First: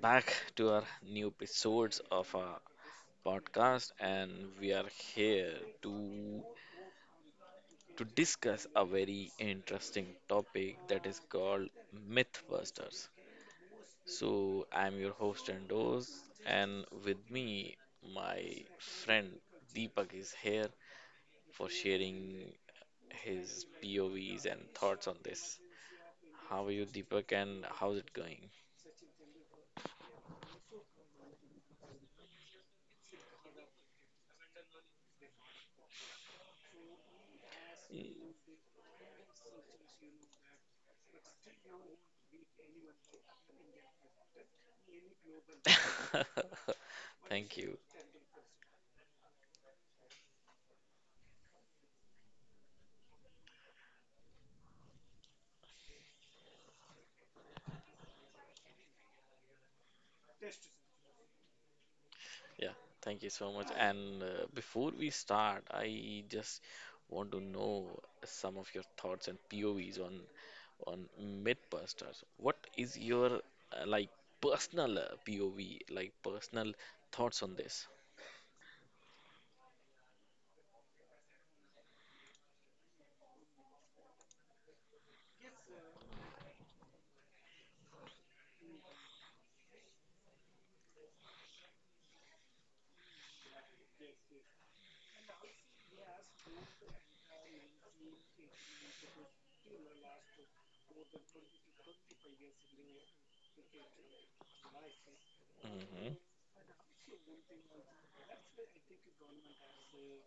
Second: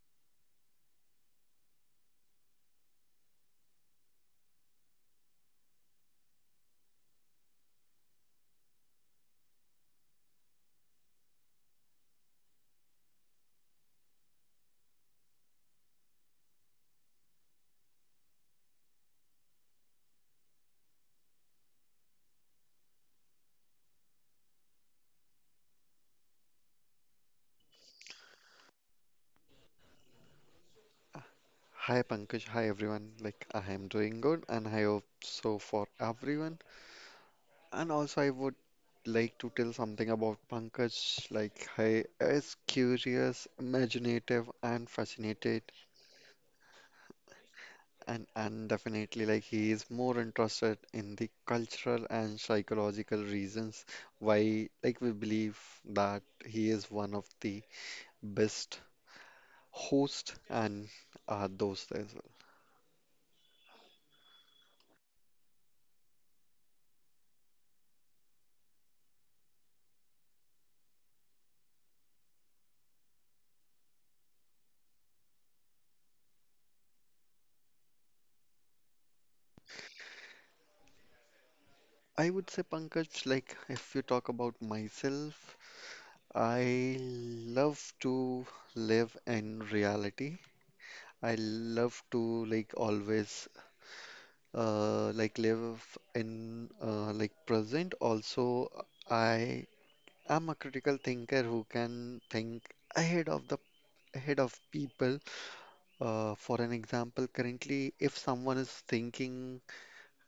back to our new episodes of our podcast and we are here to to discuss a very interesting topic that is called Mythbusters. So, I'm your host Andos, and with me my friend Deepak is here for sharing his POVs and thoughts on this. How are you, Deepak, and how's it going? Hi Pankaj, hi everyone. Like I am doing good and I hope so for everyone. And also I would like to tell something about Pankaj. Like he is curious, imaginative and fascinated Mm. Thank you. and definitely like he is more interested in the cultural and psychological reasons why like we believe that he is one of the best host and those things. Yeah, thank you so much. And before we start, I just want to know some of your thoughts and POVs on on Mythbusters. What is your like personal POV, like personal thoughts on this? I would say, Pankaj, like if you talk about myself, I love to live in reality. I love to like always like live in like present. Also, I am a critical thinker who can think ahead of the ahead of people. Hmm. For an example, currently, if someone is thinking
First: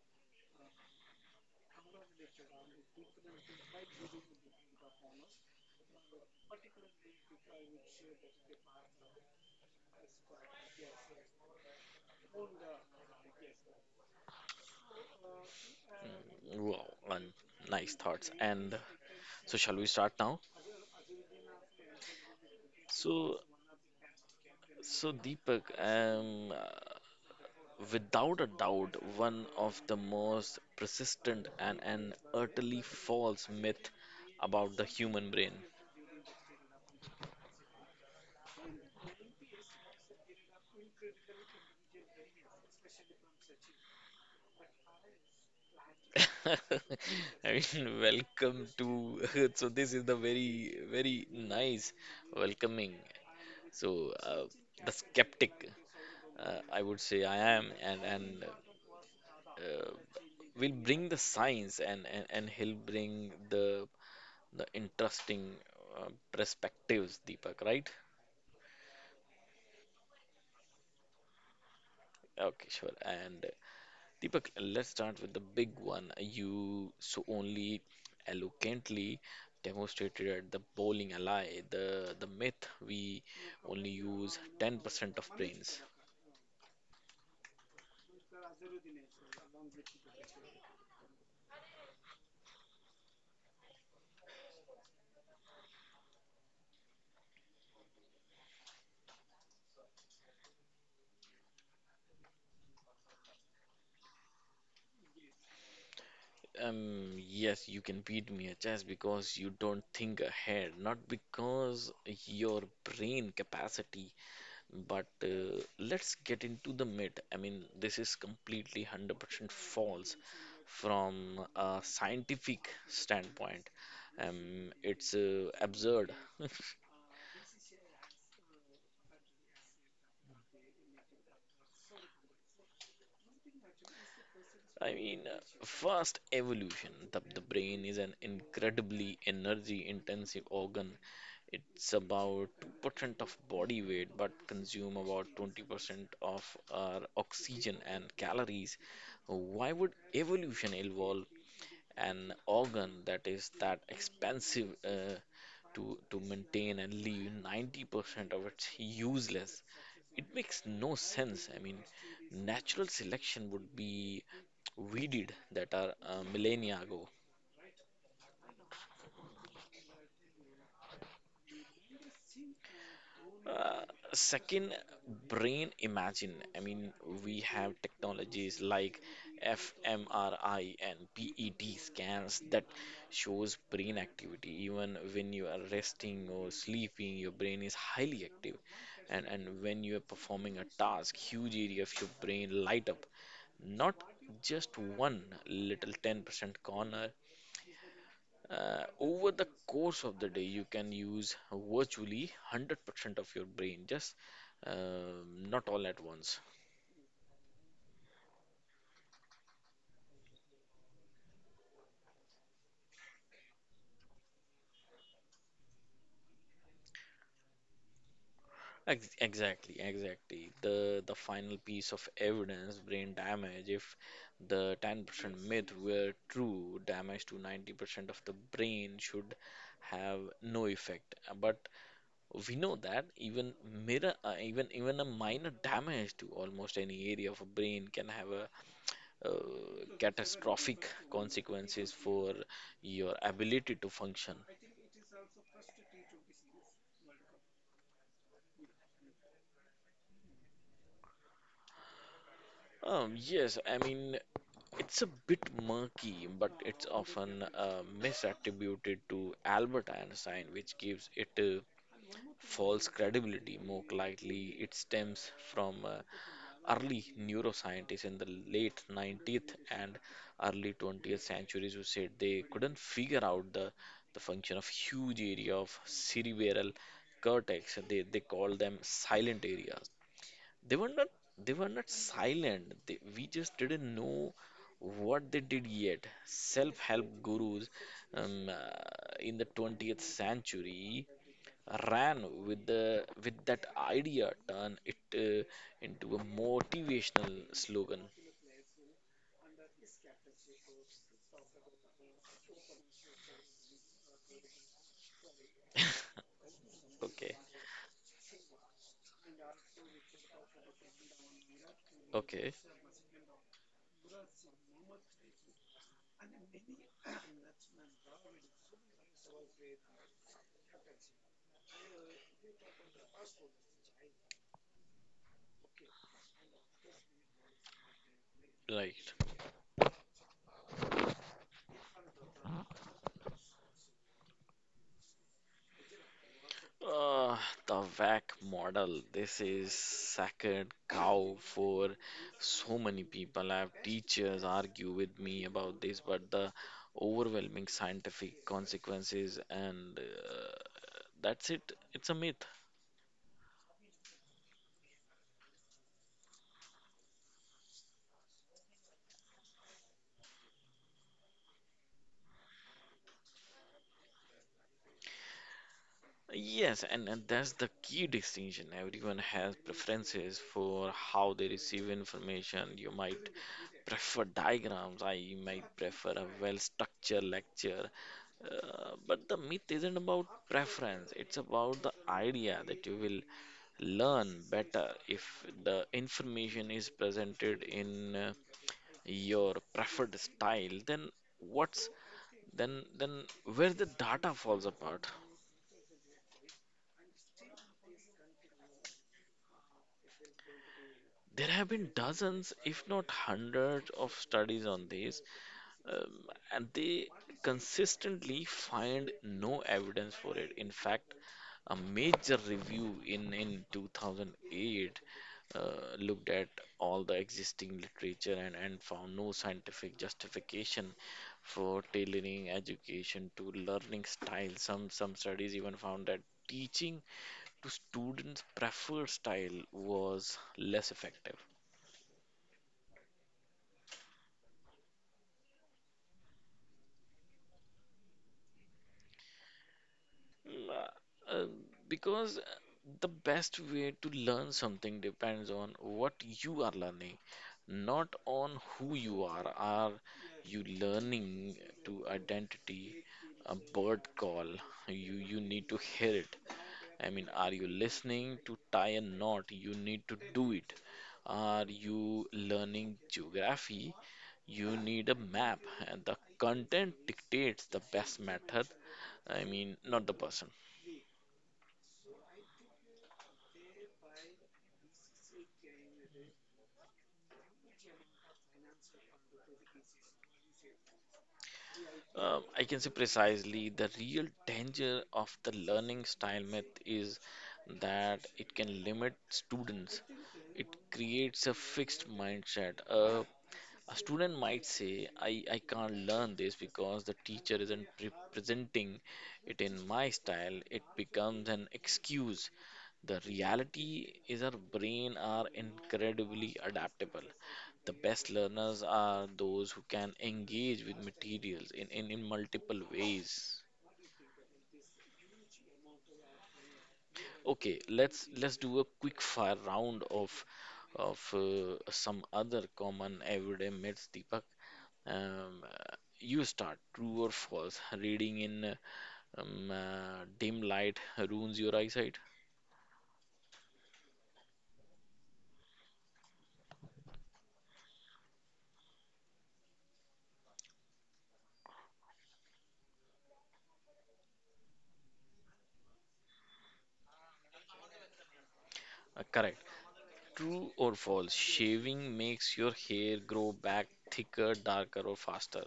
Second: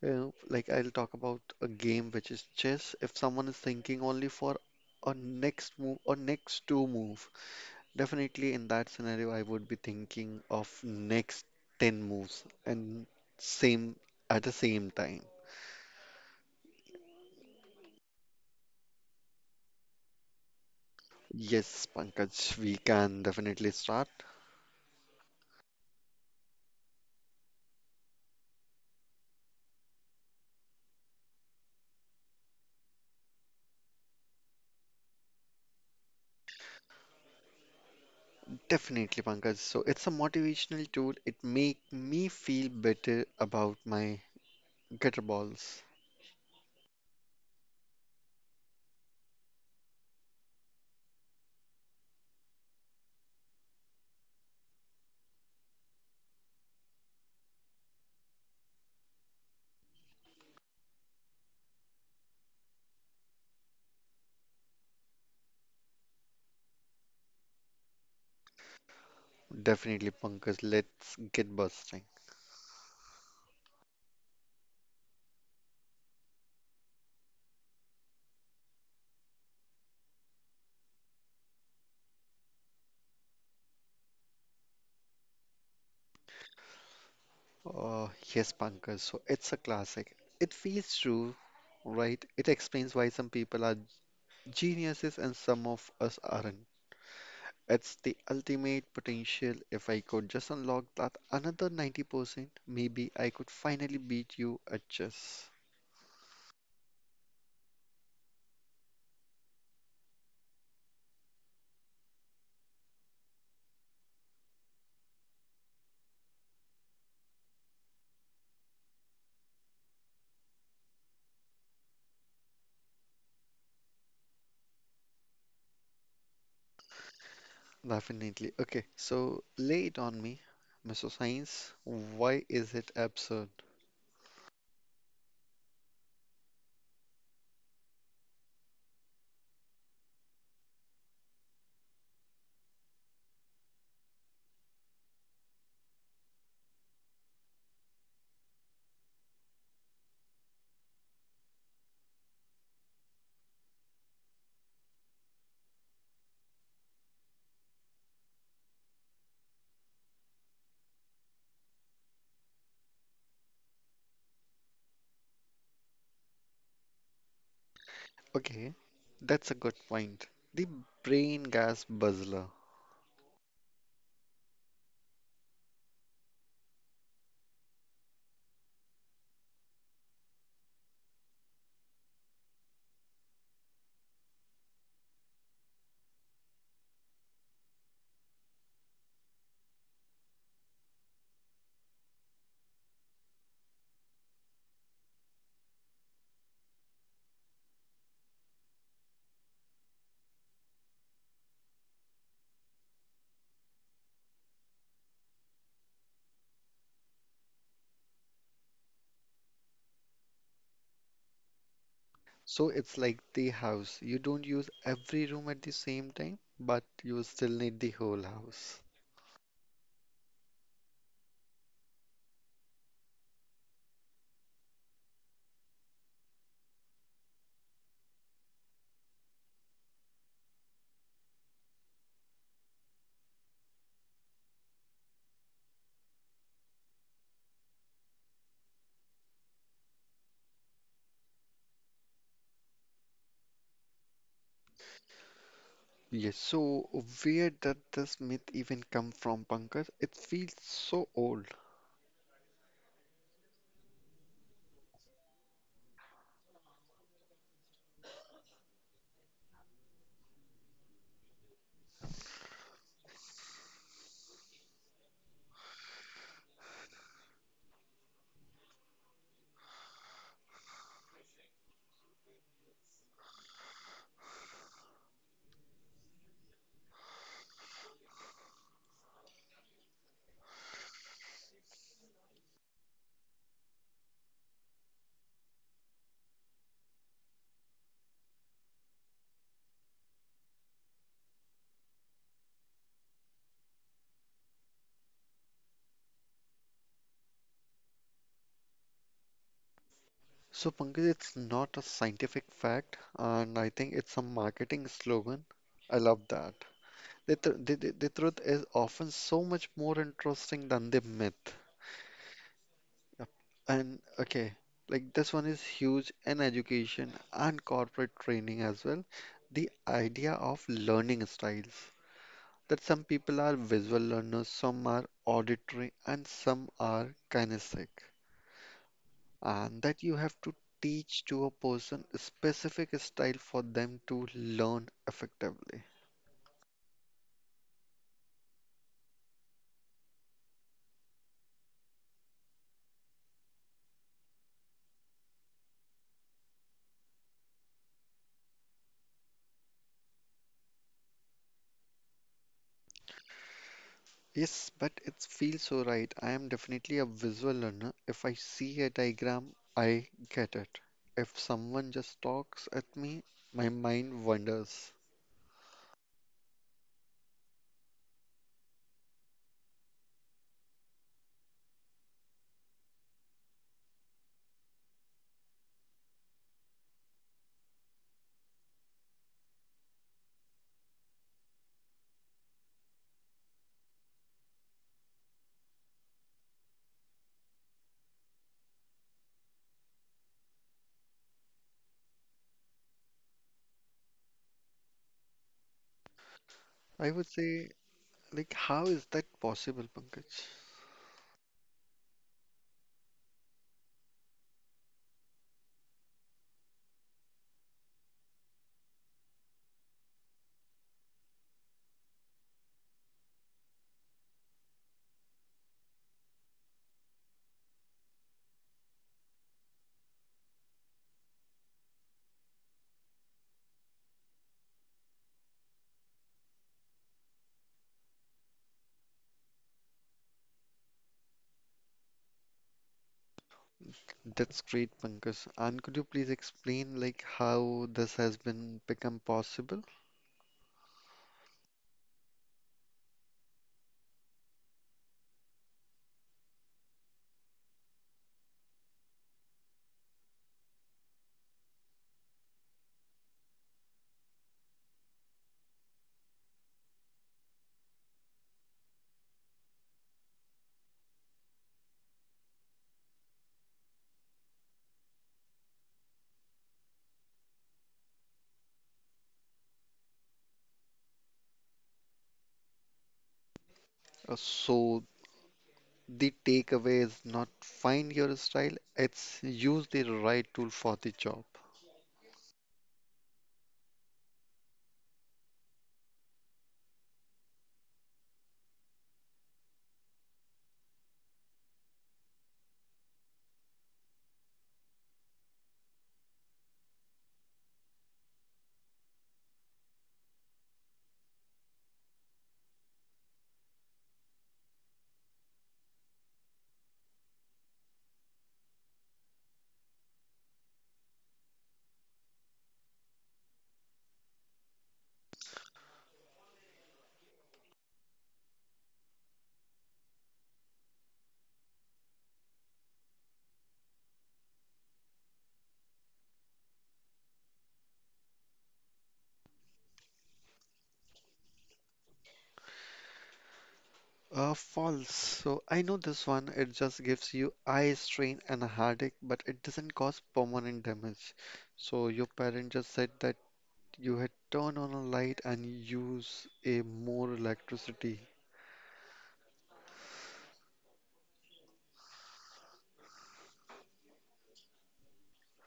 Like I'll talk about a game which is chess. If someone is thinking only for a next move or next two move, definitely in that scenario I would be thinking of next 10 moves and same at the same time. Wow, and nice thoughts. And so, shall we start now? Yes, Pankaj, we can So, definitely start. so, Deepak, without a doubt one of the most persistent and an utterly false myth about the human brain. Definitely, Pankaj. So it's a motivational tool. It make me feel better about my gutter balls. I mean, welcome to so this is the very very nice welcoming. So the skeptic, I would say I am, and uh, will bring the science, and he'll bring the interesting perspectives, Deepak, right? Definitely, Pankaj. Let's get busting. Okay, sure. And Deepak, let's start with the big one you so only eloquently demonstrated at the bowling alley, the myth we only use 10% of brains. Uh, yes, Pankaj. So it's a classic. It feels true, right? It explains why some people are geniuses and some of us aren't. It's the ultimate potential. If I could just unlock that another 90%, maybe I could finally beat you at chess. Yes, you can beat me at chess because you don't think ahead, not because your brain capacity. But let's get into the myth. I mean, this is completely 100% false from a scientific standpoint. It's absurd. Definitely. Okay, so lay it on me, Mr. Science. Why is it absurd? I mean, first, evolution. The brain is an incredibly energy intensive organ. It's about 2% of body weight, but consume about 20% of our oxygen and calories. Why would evolution evolve an organ that is that expensive to maintain and leave 90% of it's useless. It makes no sense. I mean, natural selection would be weeded that are millennia ago. Okay, that's a good point. The brain gas buzzler. Uh, Second, brain imagine. I mean, we have technologies like fMRI and PET scans that shows brain activity. Even when you are resting or sleeping, your brain is highly active. And when you are performing a task, huge area of your brain light up. Not just one little 10% corner. Over the course of the day, you can use virtually 100% of your brain, just, not all at once. So it's like the house. You don't use every room at the same time, but you still need the whole house. Exactly, exactly. The final piece of evidence, brain damage. If the 10% myth were true, damage to 90% of the brain should have no effect. But we know that even mirror, even a minor damage to almost any area of a brain can have a catastrophic consequences for your ability to function. Yes, so where did this myth even come from, Pankaj? It feels so old. Yes, I mean, it's a bit murky, but it's often misattributed to Albert Einstein, which gives it a false credibility. More likely, it stems from early neuroscientists in the late 19th and early 20th centuries who said they couldn't figure out the function of huge area of cerebral cortex. They called them silent areas. They were not, they were not silent. They, we just didn't know what they did yet. Self-help gurus, um, uh, in the 20th century, ran with that idea, turned it into a motivational slogan. So, Pankaj, it's not a scientific fact, and I think it's a marketing slogan. I love that. Okay, The the truth is often so much more interesting than the myth. okay, Yep. And okay, like this one is huge in education and corporate training as well. The idea of learning styles that some people are visual learners, some are auditory, and some are kinesthetic, right. and that you have to teach to a person a specific style for them to learn effectively. Uh, the VAC model. This is sacred cow for so many people. I have teachers argue with me about this, but the overwhelming scientific consequences and that's it. It's a myth. Yes, but it feels so right. I am definitely a visual learner. If I see a diagram, I get it. If someone just talks at me, my mind wanders. Yes, and that's the key distinction. Everyone has preferences for how they receive information. You might prefer diagrams, I might prefer a well structured lecture. But the myth isn't about preference, it's about the idea that you will learn better if the information is presented in your preferred style. Then what's then where the data falls apart. I would say, like, how is that possible, Pankaj? There have been dozens, if not hundreds, of studies on this, um, and they consistently find no evidence for it. In fact, a major review in 2008 uh, looked at all the existing literature, and found no scientific justification for tailoring education to learning style. Some studies even found that teaching to students' preferred style was less effective. That's great, Pankaj. And could you please explain, like, how this has been become possible? Mm, uh, uh, because the best way to learn something depends on what you are learning, not on who you are. Are you learning to identity a bird call? You need to hear it. I mean, are you listening to tie a knot? You need to do it. Are you learning geography? You need a map, and the content dictates the best method. I mean, not the person. So the takeaway is not find your style, it's use the right tool for the job. I can say precisely the real danger of the learning style myth is that it can limit students. It creates a fixed mindset. A student might say, I can't learn this because the teacher isn't presenting it in my style. It becomes an excuse. The reality is our brain are incredibly adaptable. The best learners are those who can engage with materials in multiple ways. Okay, let's do a quick fire round of some other common everyday myths, Deepak. You start. True or false. Reading in dim light ruins your eyesight. False. So I know this one. It just gives you eye strain and a headache, but it doesn't cause permanent damage. So your parent just said that you had turned on a light and use a more electricity. Correct. True or false. Shaving makes your hair grow back thicker, darker, or faster.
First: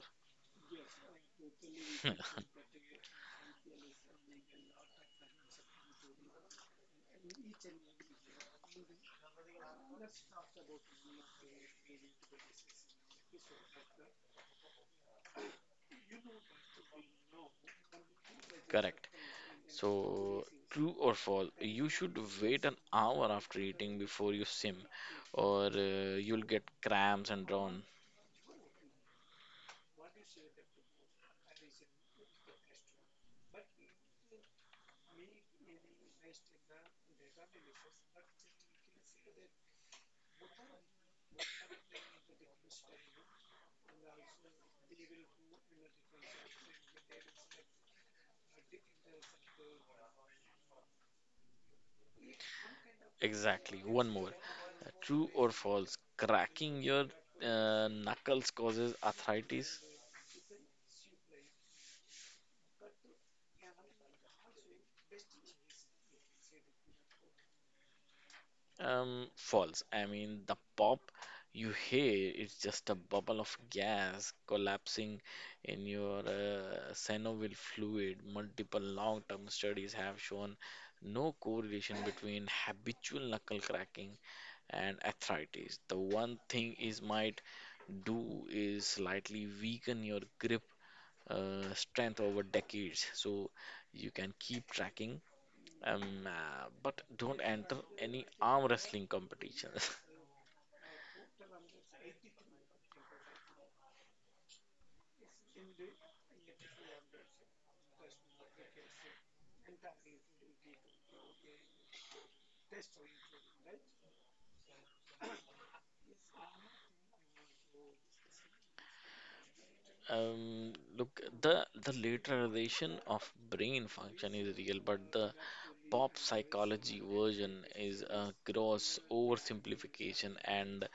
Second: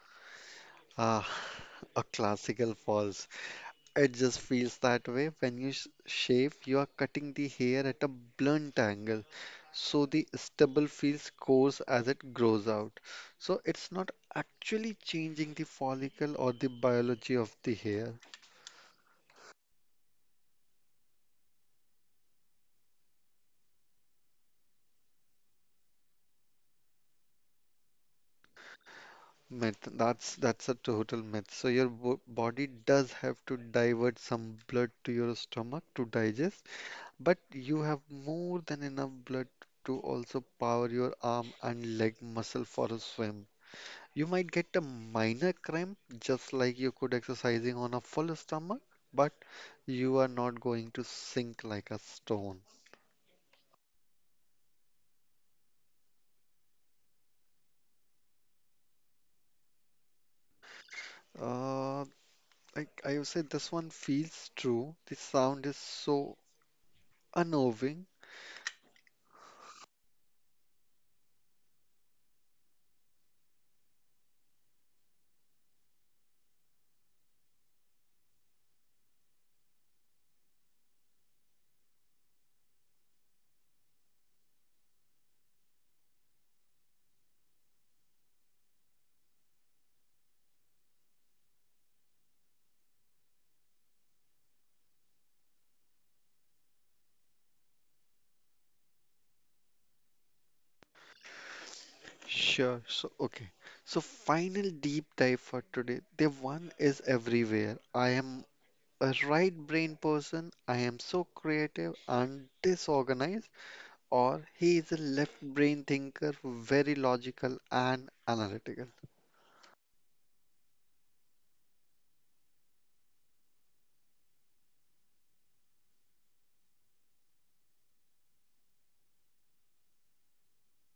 Ah, a classical false. It just feels that way when you shave, you are cutting the hair at a blunt angle, so the stubble feels coarse as it grows out. So it's not actually changing the follicle or the biology of the hair. Correct. So, true or false, you should wait an hour after eating before you swim, or you'll get cramps and drown. Myth. That's a total myth. So your bo body does have to divert some blood to your stomach to digest, but you have more than enough blood to also power your arm and leg muscle for a swim. You might get a minor cramp, just like you could exercising on a full stomach, but you are not going to sink like a stone. Exactly. One more. True or false, cracking your knuckles causes arthritis. Uh, I would say this one feels true. The sound is so unnerving. False. I mean, the pop you hear is just a bubble of gas collapsing in your synovial fluid. Multiple long-term studies have shown no correlation between habitual knuckle cracking and arthritis. The one thing is might do is slightly weaken your grip strength over decades, so you can keep tracking, but don't enter any arm wrestling competitions. Sure. So, okay. So, final deep dive for today. The one is everywhere. I am a right brain person. I am so creative and disorganized. Or he is a left brain thinker, very logical and analytical. Look, the lateralization of brain function is real, but the pop psychology version is a gross oversimplification and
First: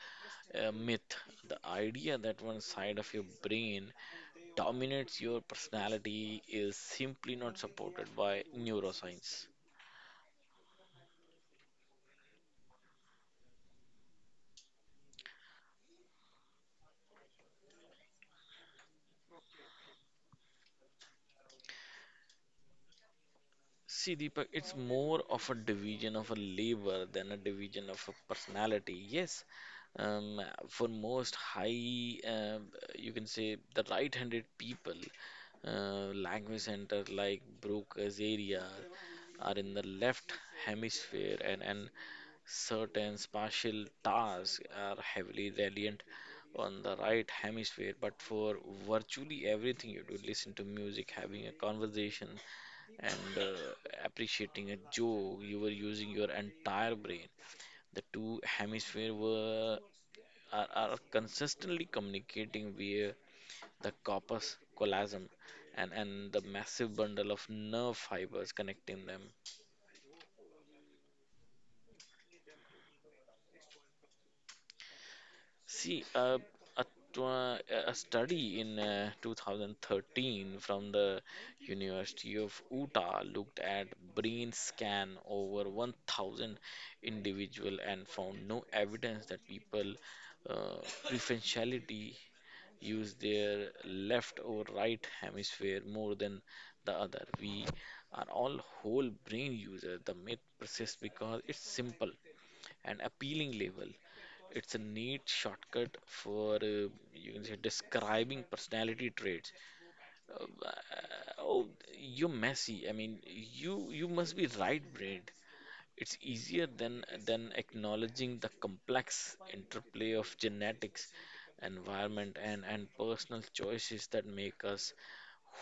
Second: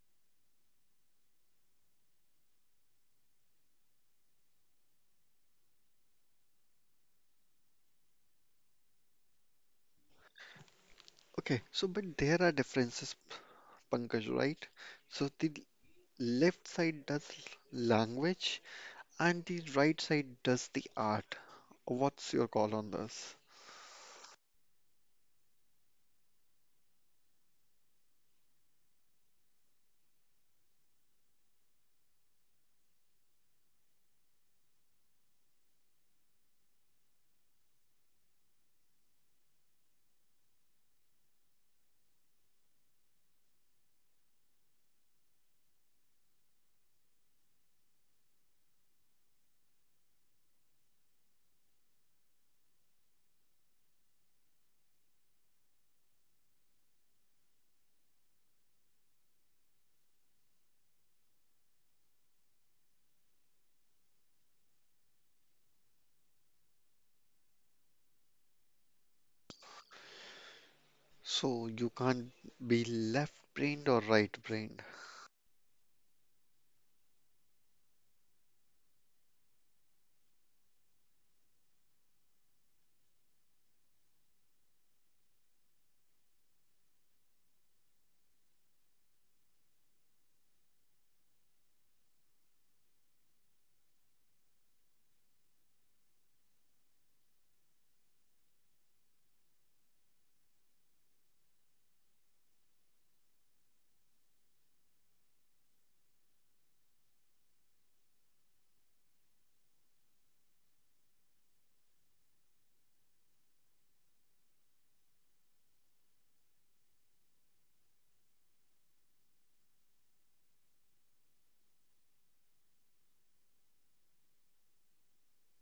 a myth. The idea that one side of your brain dominates your personality is simply not supported by neuroscience. Okay, so but there are differences, Pankaj, right? So the left side does language and the right side does the art. What's your call on this? See, Deepak, it's more of a division of a labor than a division of a personality. Yes, um, for most high, you can say the right-handed people, language center like Broca's area are in the left hemisphere, and certain spatial tasks are heavily reliant on the right hemisphere. But for virtually everything you do, listen to music, having a conversation and appreciating a joke, you were using your entire brain. The two hemispheres are consistently communicating via the corpus callosum, and the massive bundle of nerve fibers connecting them. So you can't be left-brained or right-brained. See, a, tw- uh, a study in 2013 from the University of Utah looked at brain scan over 1,000 individual and found no evidence that people uh, preferentially use their left or right hemisphere more than the other. We are all whole brain users. The myth persists because it's simple and appealing label. It's a neat shortcut for, you can say, describing personality traits. Uh, oh, you're messy. I mean, you must be right-brained. It's easier than acknowledging the complex interplay of genetics, environment, and personal choices that make us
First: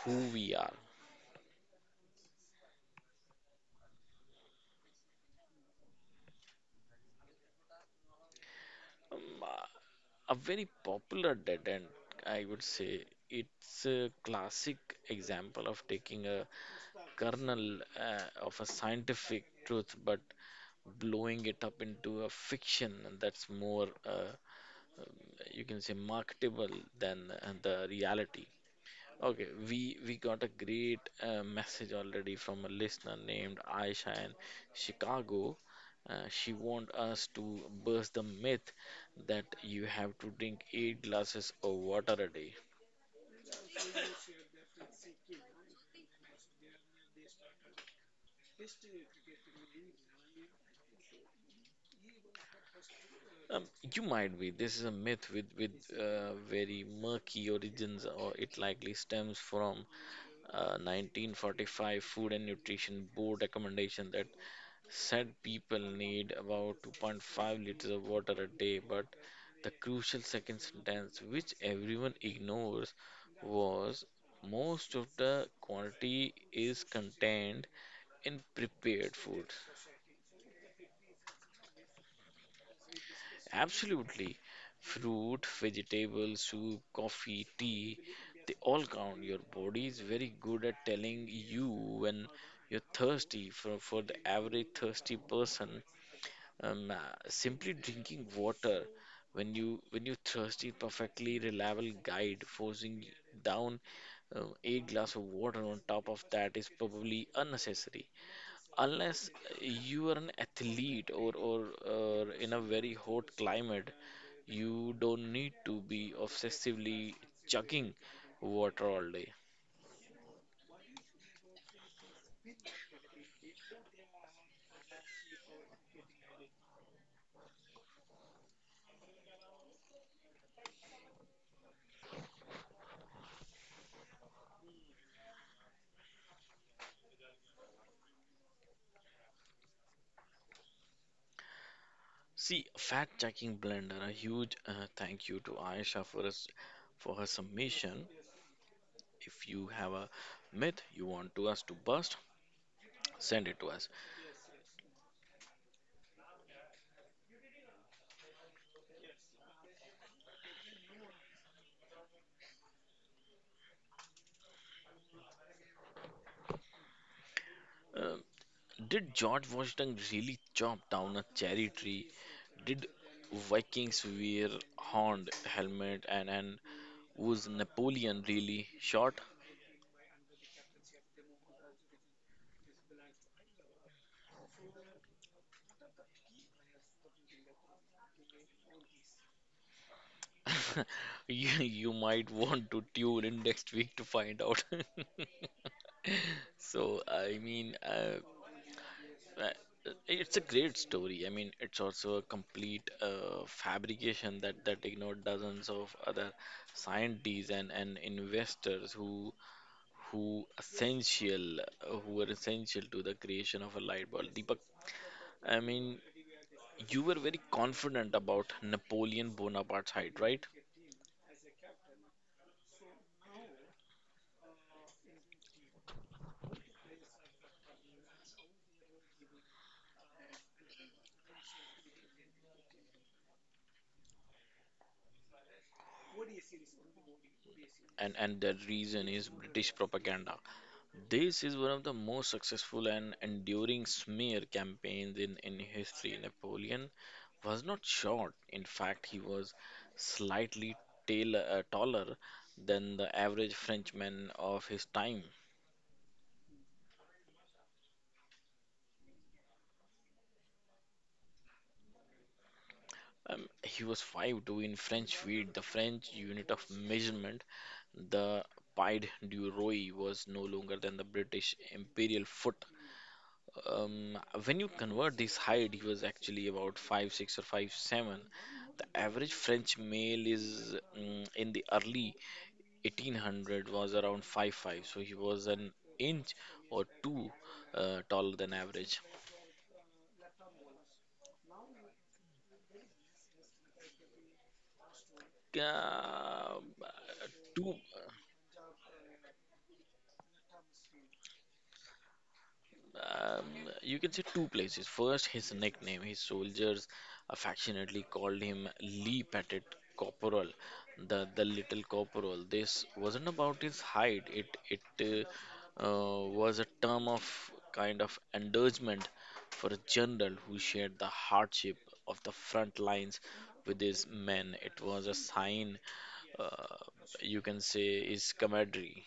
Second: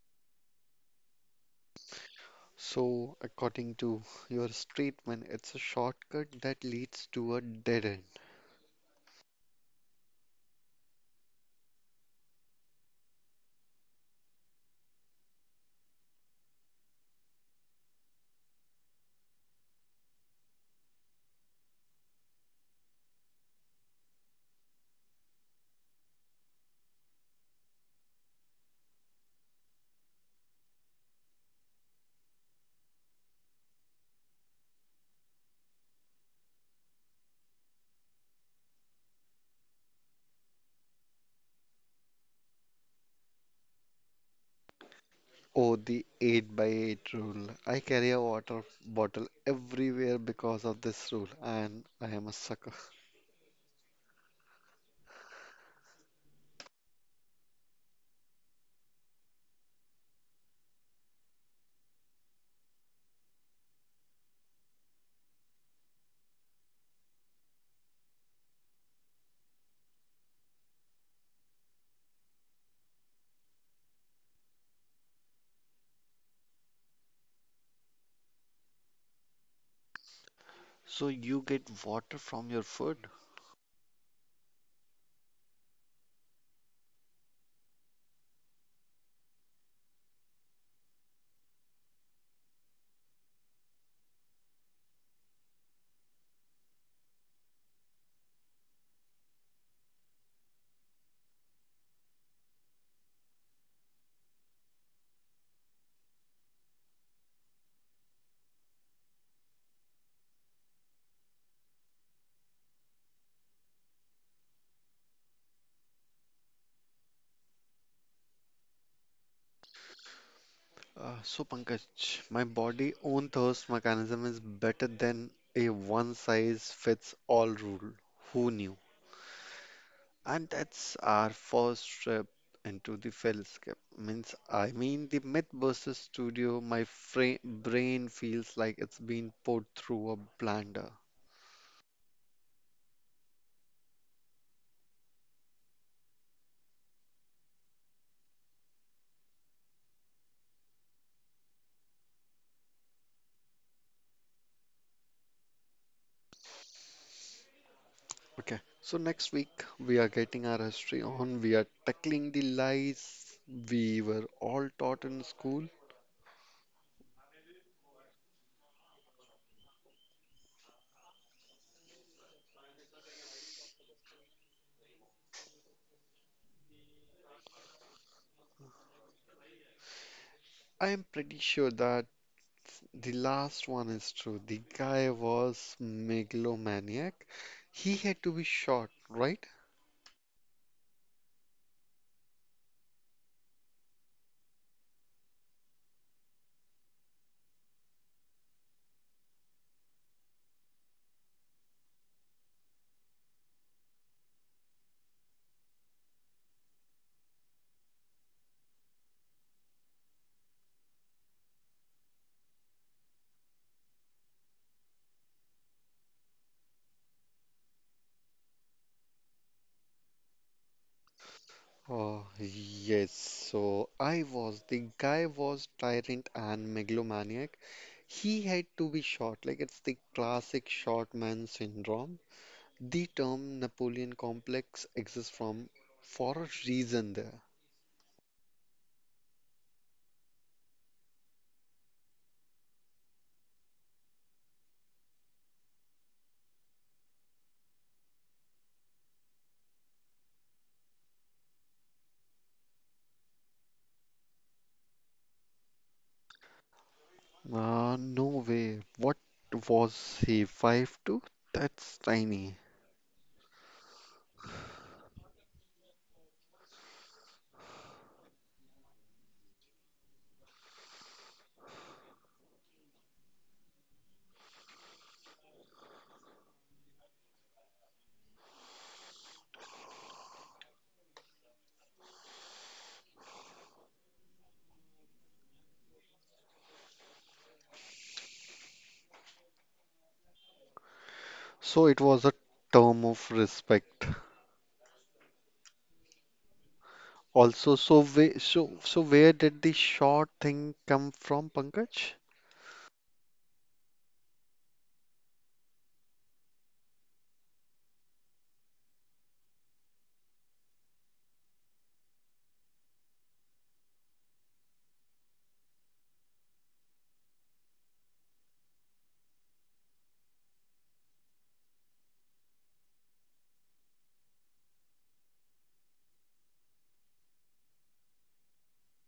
who we are. So according to your statement, it's a shortcut that leads to a dead end. Um, uh, a very popular dead end, I would say. It's a classic example of taking a kernel of a scientific truth, but blowing it up into a fiction, and that's more, um, you can say, marketable than the reality. Okay, we got a great message already from a listener named Aisha in Chicago. She want us to burst the myth that you have to drink 8 glasses of water a day. Oh, the 8 by 8 rule. I carry a water bottle everywhere because of this rule, and I am a sucker. Um, you might be. This is a myth with very murky origins, or it likely stems from 1945 Food and Nutrition Board recommendation that said people need about 2.5 liters of water a day. But the crucial second sentence, which everyone ignores, was most of the quantity is contained in prepared food. So you get water from your food? Absolutely. Fruit, vegetable, soup, coffee, tea, they all count. Your body is very good at telling you when you're thirsty. For the average thirsty person, um, uh, simply drinking water when you're thirsty, perfectly reliable guide, forcing down, a glass of water on top of that is probably unnecessary, unless you are an athlete, or in a very hot climate. You don't need to be obsessively chugging water all day. So, Pankaj, my body own thirst mechanism is better than a one size fits all rule. Who knew? And that's our first trip into the fellowship. Means, I mean, the Mythbusters studio, my fra brain feels like it's been put through a blender. See, fact checking blender. A huge thank you to Aisha for us for her submission. If you have a myth you want to us to bust, send it to us. Okay, so next week we are getting our history on. We are tackling the lies we were all taught in school. Uh, did George Washington really chop down a cherry tree? Did Vikings wear horned helmet, and who's Napoleon really short? I am pretty sure that the last one is true. The guy was megalomaniac. He had to be shot, right? You might want to tune in next week to find out. So, I mean, it's a great story. I mean, it's also a complete fabrication that ignored dozens of other scientists and investors who essential who were essential to the creation of a light bulb. Deepak, I mean, you were very confident about Napoleon Bonaparte's height, right? Oh, yes. So I was. The guy was tyrant and megalomaniac. He had to be shot. Like it's the classic short man syndrome. The term Napoleon complex exists from for a reason there. And the reason is British propaganda. This is one of the most successful and enduring smear campaigns in history. Napoleon was not short. In fact, he was slightly taller than the average Frenchman of his time. No way. What was he? 5'2"? That's tiny. He was 5'2" in French feet, the French unit of measurement. The pied du roi was no longer than the British imperial foot. Um, when you convert this height, he was actually about 5'6" or 5'7". The average French male in the early 1800 was around 5'5", so he was an inch or two, taller than average. So it was a term of respect. Uh, two Also, where did the short thing come from, Pankaj? um, you can say two places. First, his nickname. His soldiers affectionately called him Lee Pettit Corporal, the little corporal. This wasn't about his height. It was a term of kind of endorsement for a general who shared the hardship of the front lines with his men. It was a sign, uh, you can say, his camaraderie.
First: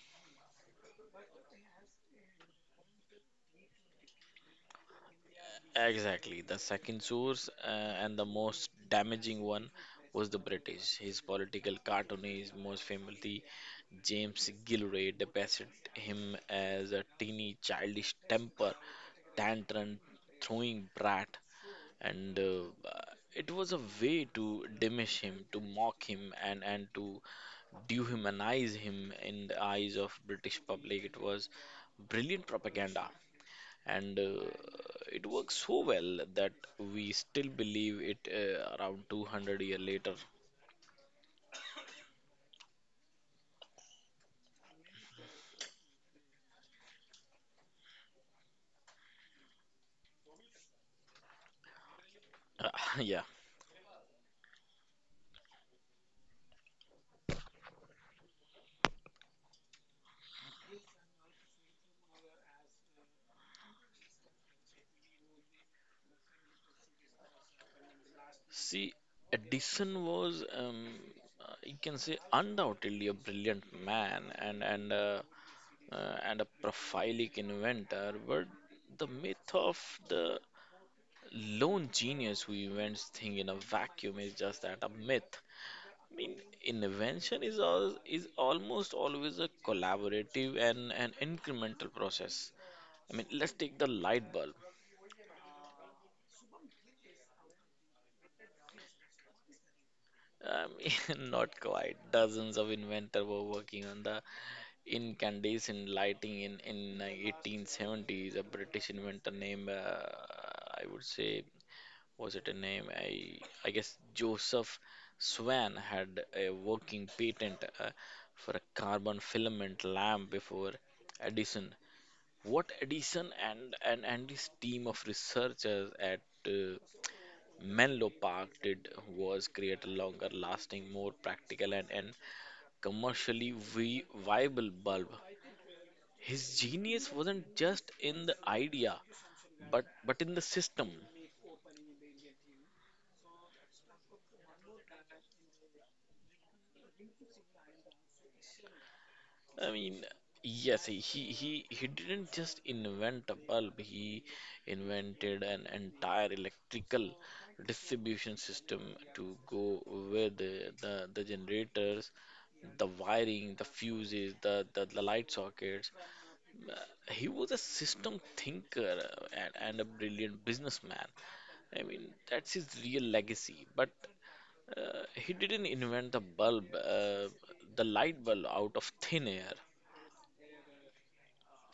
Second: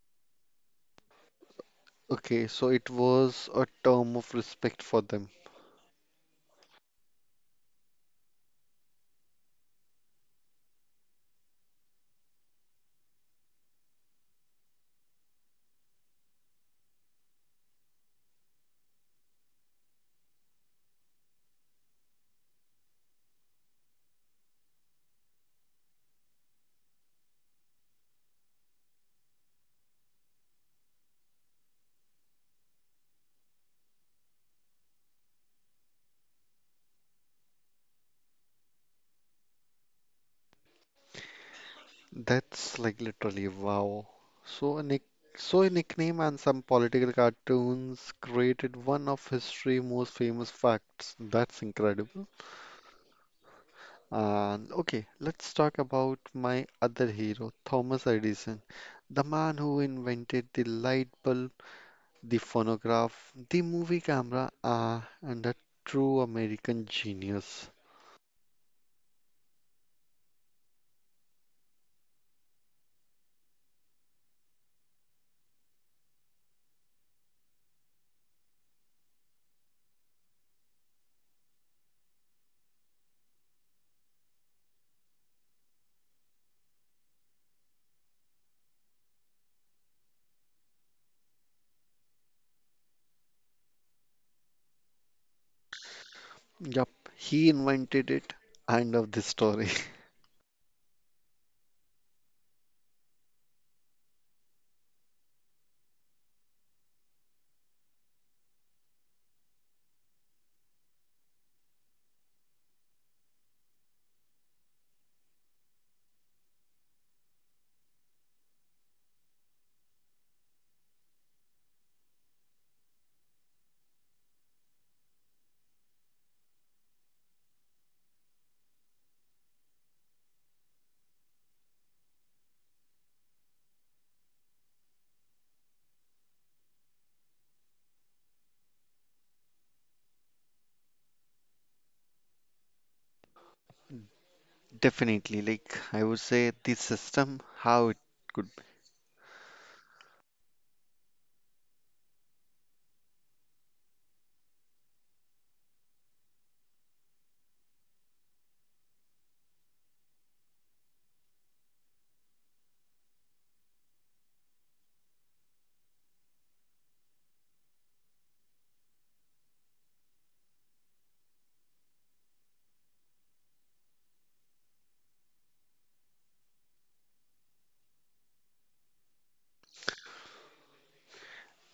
Okay, so it was a term of respect for them. Exactly. The second source, and the most damaging one, was the British. His political cartoonist, most famously James Gilray, depicted him as a teeny childish temper tantrum throwing brat, and it was a way to diminish him, to mock him, and to dehumanize him in the eyes of British public. It was brilliant propaganda, and it works so well that we still believe it around 200 year later. That's like literally wow. So a nick so a nickname and some political cartoons created one of history's most famous facts. That's incredible. Uh, yeah, And okay, let's talk about my other hero, Thomas Edison, the man who invented the light bulb, the phonograph, the movie camera, and a true American genius. see, Edison was you can say undoubtedly a brilliant man and a prolific inventor, but the myth of the lone genius who invents thing in a vacuum is just that, a myth. I mean, invention is almost always a collaborative and an incremental process. I mean, let's take the light bulb. Yup, he invented it. End of the story. I mean, not quite. Dozens of inventors were working on the incandescent lighting in 1870s. A British inventor named, I would say, was it a name? I guess Joseph Swan had a working patent for a carbon filament lamp before Edison. What Edison and his team of researchers at uh, Menlo Park did was create a longer lasting, more practical, and commercially viable bulb. His genius wasn't just in the idea, but in the system. Definitely, like I would say, the system, how it could. I mean, yes, he didn't just invent a bulb. He invented an entire electrical distribution system to go with the generators, the wiring, the fuses, the light sockets. Uh, He was a system thinker, and a brilliant businessman. I mean, that's his real legacy. But he didn't invent the light bulb out of thin air.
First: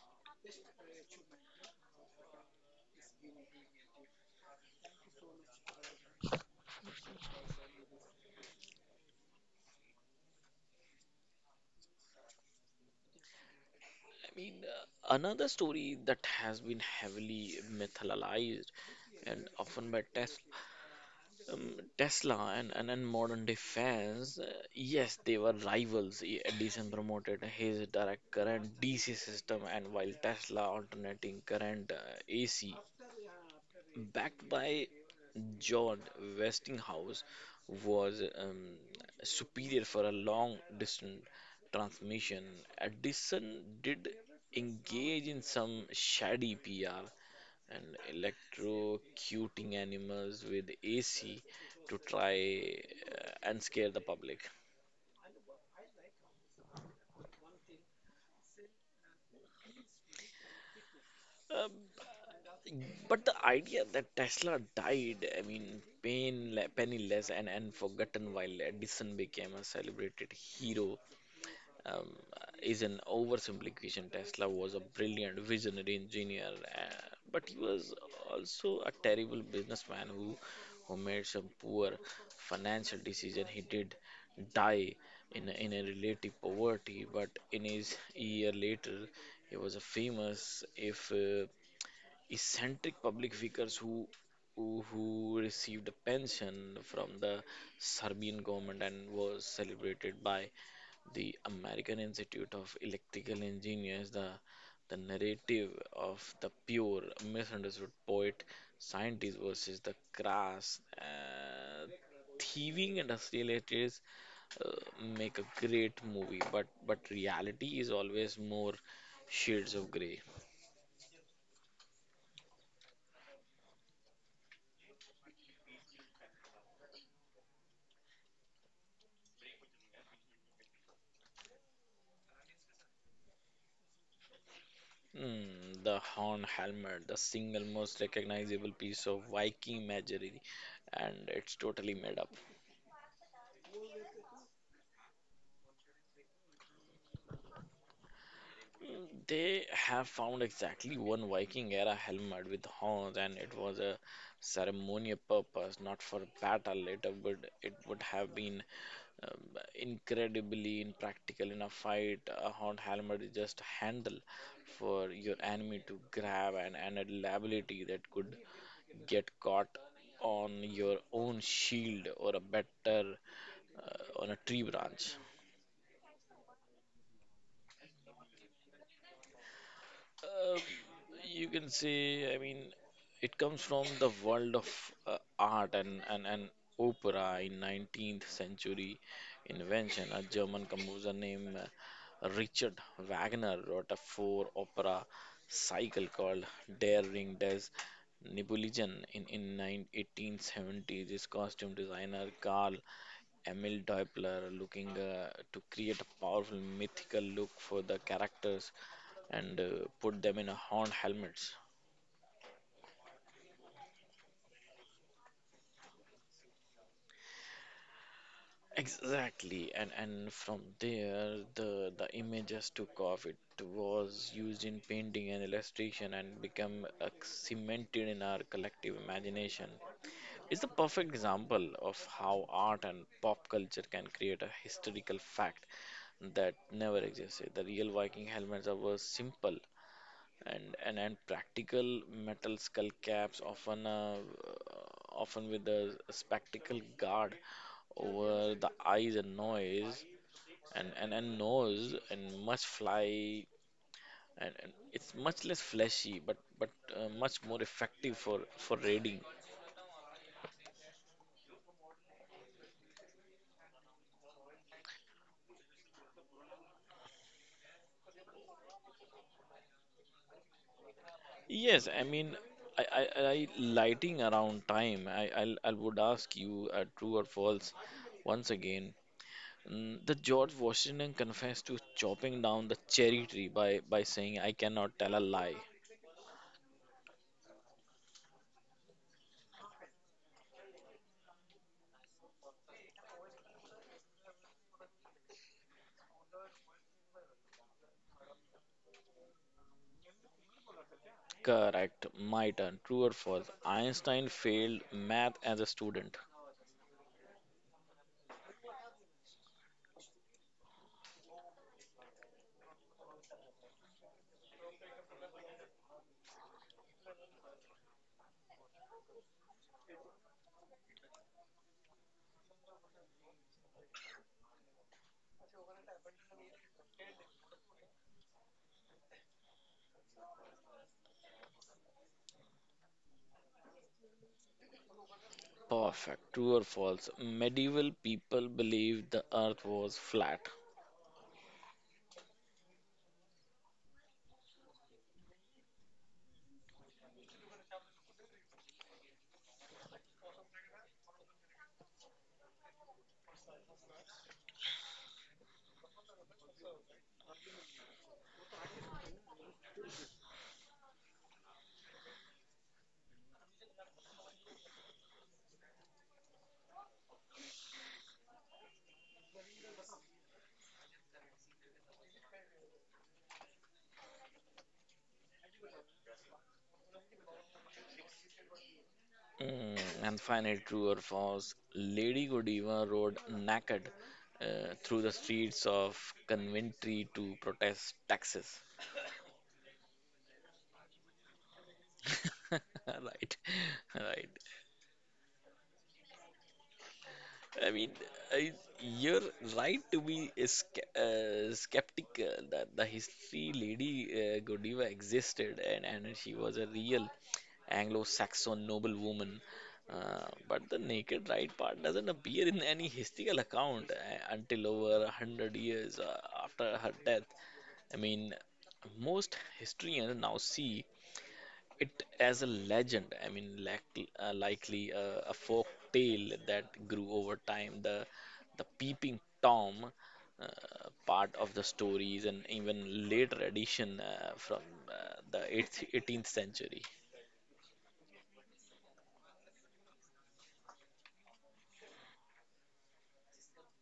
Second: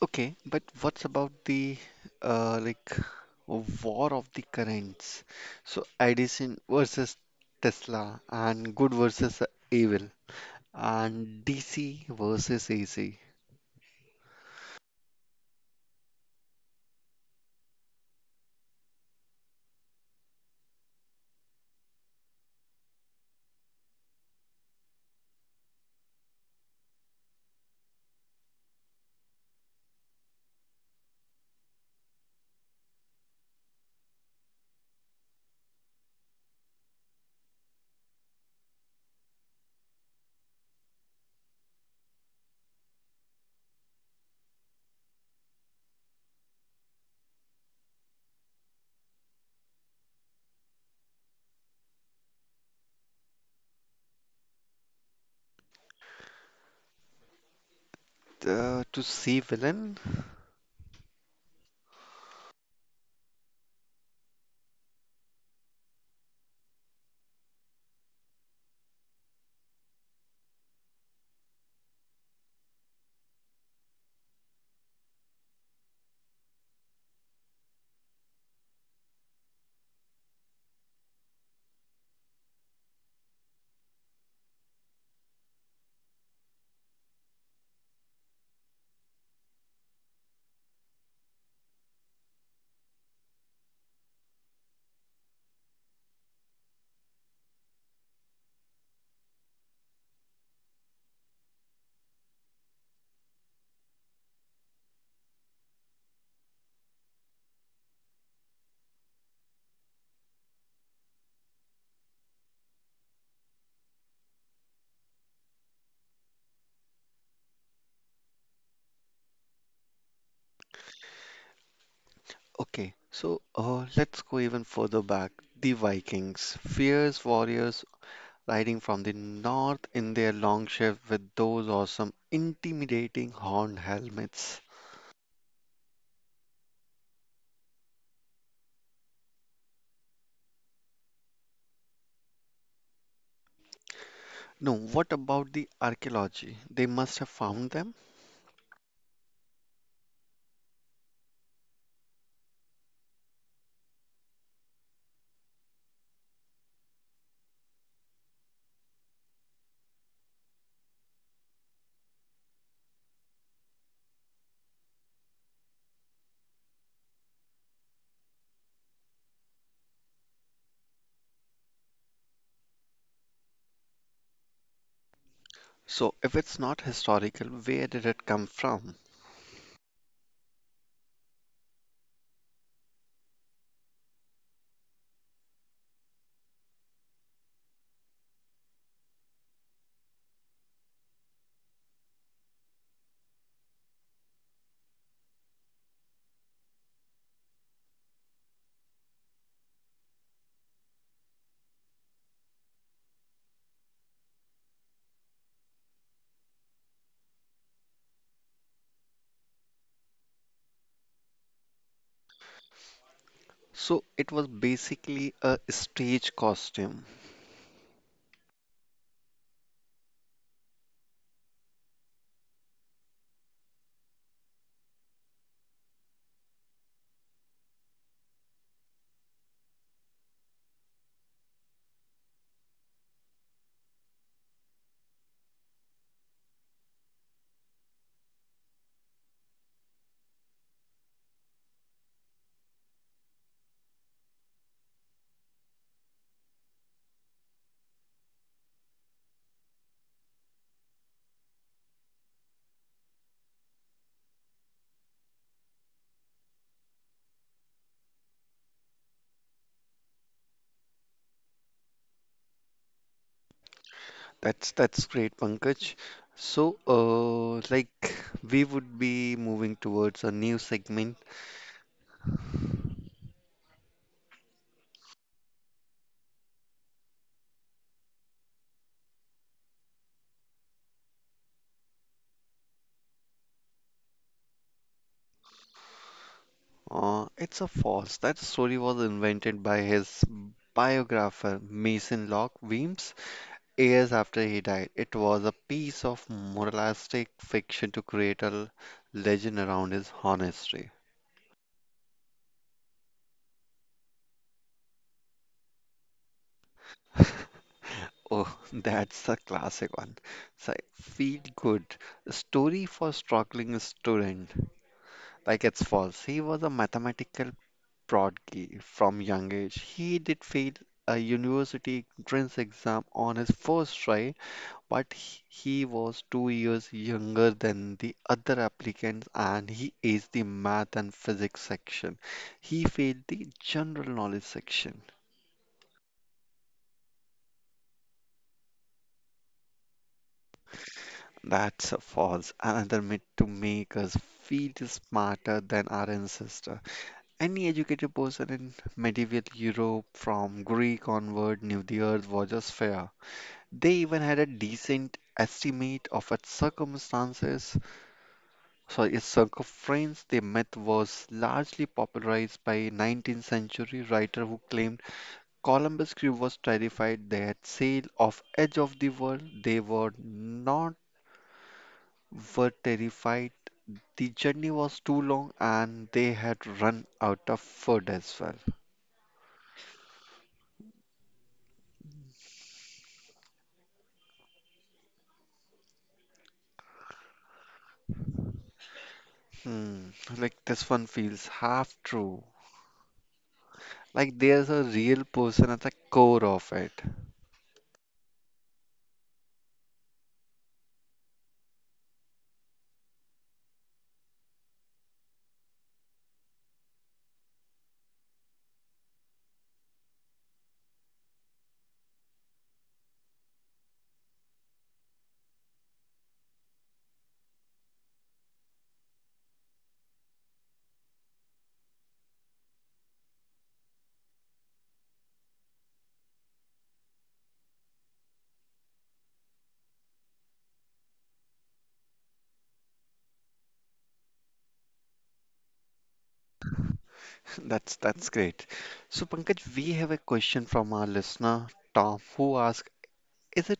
Okay, but what's about the like war of the currents? So Edison versus Tesla, and good versus evil, and DC versus AC. I mean, another story that has been heavily mythologized, and often by um, Tesla and modern day fans. Yes, they were rivals. Edison promoted his direct current DC system, and while Tesla alternating current, AC, backed by John Westinghouse, was superior for a long distance transmission. Edison did engage in some shady PR and electrocuting animals with AC to try, and scare the public. To see villain? Um, but the idea that Tesla died, I mean, pain, penniless and forgotten while Edison became a celebrated hero um, is an oversimplification. Tesla was a brilliant visionary engineer, but he was also a terrible businessman who made some poor financial decision. He did die in a relative poverty, but in his year later, he was a famous, if eccentric public figures who received a pension from the Serbian government and was celebrated by the American Institute of Electrical Engineers. The narrative of the pure, misunderstood poet scientist versus the crass, thieving industrialists uh, make a great movie, but reality is always more shades of grey. Okay, so let's go even further back. The Vikings, fierce warriors riding from the north in their long shift with those awesome, intimidating horned helmets. Hmm, the horn helmet, the single most recognizable piece of Viking imagery, and it's totally made up. No, what about the archaeology? They must have found them. They have found exactly one Viking era helmet with horns, and it was a ceremonial purpose, not for battle. Later, would it would have been incredibly impractical in a fight. A horn helmet is just a handle for your enemy to grab, and a liability that could get caught on your own shield or a better on a tree branch. So, if it's not historical, where did it come from? Um, you can say, I mean, it comes from the world of art and opera in 19th century invention. A German composer named, Richard Wagner wrote a four opera cycle called Der Ring des Nibelungen in 9 1870s. His costume designer Carl Emil Doppler, looking to create a powerful mythical look for the characters, and put them in a horn helmets. So, it was basically a stage costume. Exactly. And from there, the images took off. It was used in painting and illustration and become cemented in our collective imagination. It's the perfect example of how art and pop culture can create a historical fact that never existed. The real Viking helmets were simple and practical metal skull caps, often with a spectacle guard over the eyes and noise and nose, and it's much less fleshy, but much more effective for raiding. That's great, Pankaj. So, like we would be moving towards a new segment. Yes, I mean, I lighting around time. I would ask you, true or false, once again. Mm, the George Washington confessed to chopping down the cherry tree by saying, "I cannot tell a lie." It's a false. That story was invented by his biographer Mason Locke Weems years after he died. It was a piece of moralistic fiction to create a legend around his honesty. Correct. My turn. True or false? Einstein failed math as a student. Oh, that's a classic one. So feel good. Story for struggling student. Like it's false. He was a mathematical prodigy from young age. He did fail a university entrance exam on his first try but he was 2 years younger than the other applicants and he aced the math and physics section. He failed the general knowledge section. Perfect. True or false? Medieval people believed the earth was flat. That's a false, another myth to make us feel smarter than our ancestor. Any educated person in medieval Europe from Greek onward knew the earth was a sphere. They even had a decent estimate of its circumstances, so a circumference, the myth was largely popularized by 19th century writer who claimed Columbus crew was terrified they had sailed off edge of the world. They were not were terrified. The journey was too long and they had run out of food as well. Mm, and finally, true or false? Lady Godiva rode naked, through the streets of Coventry to protest taxes. Hmm, like this one feels half true. Right. Right. Like there's a real person at the core of it. I mean, I, you're right to be skeptical that the history Lady, Godiva existed, and she was a real Anglo Saxon noblewoman. But the naked right part doesn't appear in any historical account until over 100 years after her death. I mean, most historians now see it as a legend. Likely, a folk tale that grew over time. The peeping Tom uh, part of the stories and even later addition from the 18th century. That's great. So Pankaj, we have a question from our listener Tom, who asks, is it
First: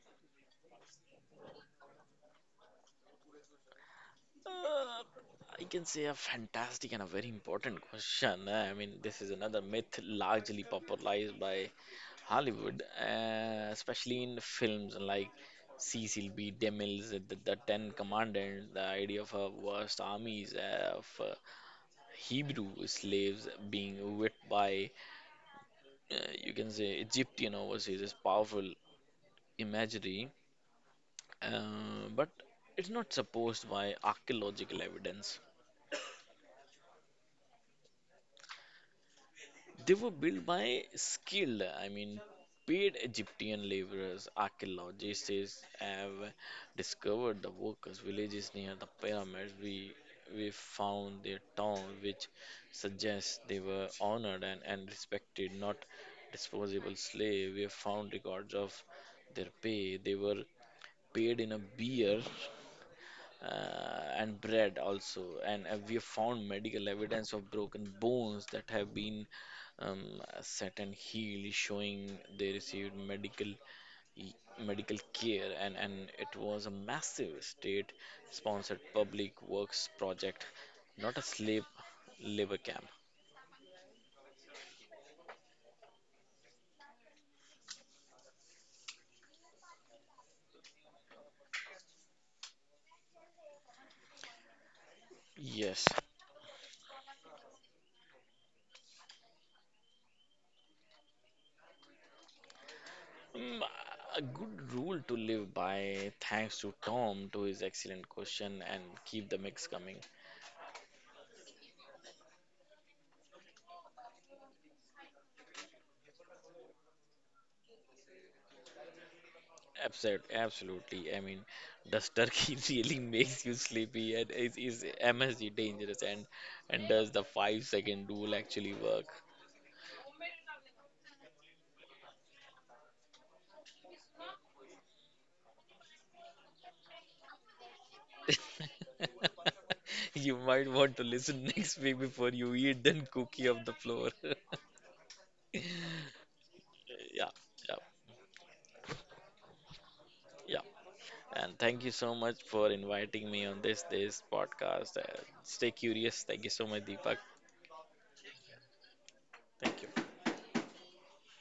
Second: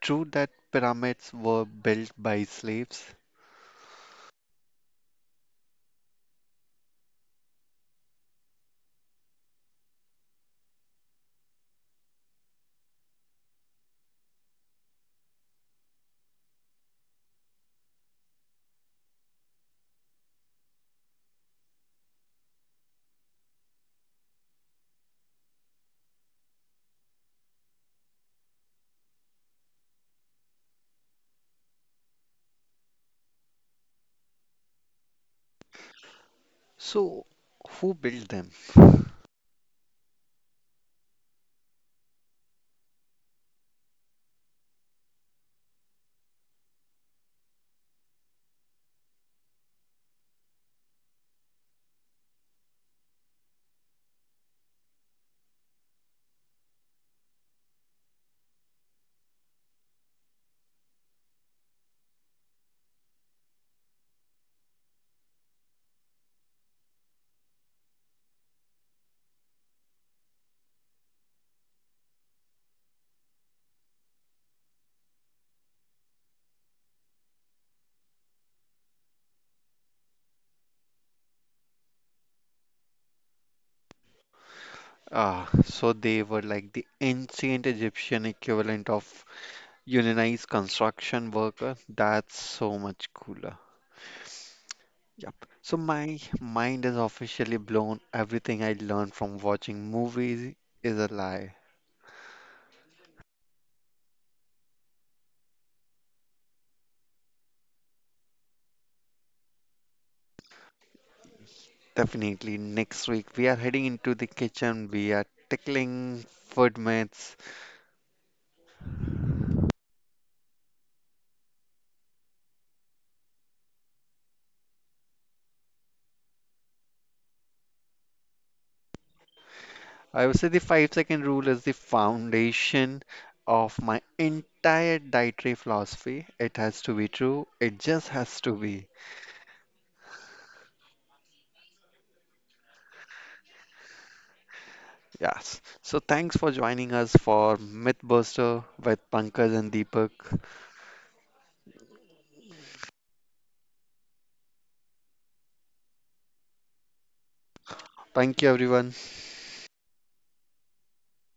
true that pyramids were built by slaves? Uh, I can say a fantastic and a very important question. I mean, this is another myth largely popularized by Hollywood, especially in films like Cecil B. DeMille's The Ten Commandments. The idea of a vast armies of Hebrew slaves being whipped by, uh, you can say, Egyptian overseas is powerful imagery, but it's not supposed by archaeological evidence. So, who built them? They were built by skilled, I mean, paid Egyptian laborers. Archaeologists have discovered the workers' villages near the pyramids. We found their tombs, which suggests they were honored and respected, not disposable slaves. We have found records of their pay. They were paid in a beer and bread also. And we have found medical evidence of broken bones that have been um, set and healed, showing they received e- medical care. And it was a massive state-sponsored public works project, not a slave labor camp. Ah, so they were like the ancient Egyptian equivalent of unionized construction worker. That's so much cooler. Yep. So Yes. my mind is officially blown. Everything I learned from watching movies is a lie. Mm, a good rule to live by. Thanks to Tom to his excellent question, and keep the mix coming. Definitely next week we are heading into the kitchen. We are tickling food myths. Absolutely, absolutely. I mean, does turkey really makes you sleepy? And is MSG dangerous? And does the 5-second rule actually work? I would say the 5 second rule is the foundation of my entire dietary philosophy. It has to be true. It just has to be. You might want to listen next week before you eat then cookie off the floor. Yes. So thanks for joining us Yeah, for yeah, Mythbuster with Pankaj and Deepak. yeah. And thank you so much for inviting me on this podcast. Stay curious. Thank you so much, Deepak. Thank you, everyone. Thank you.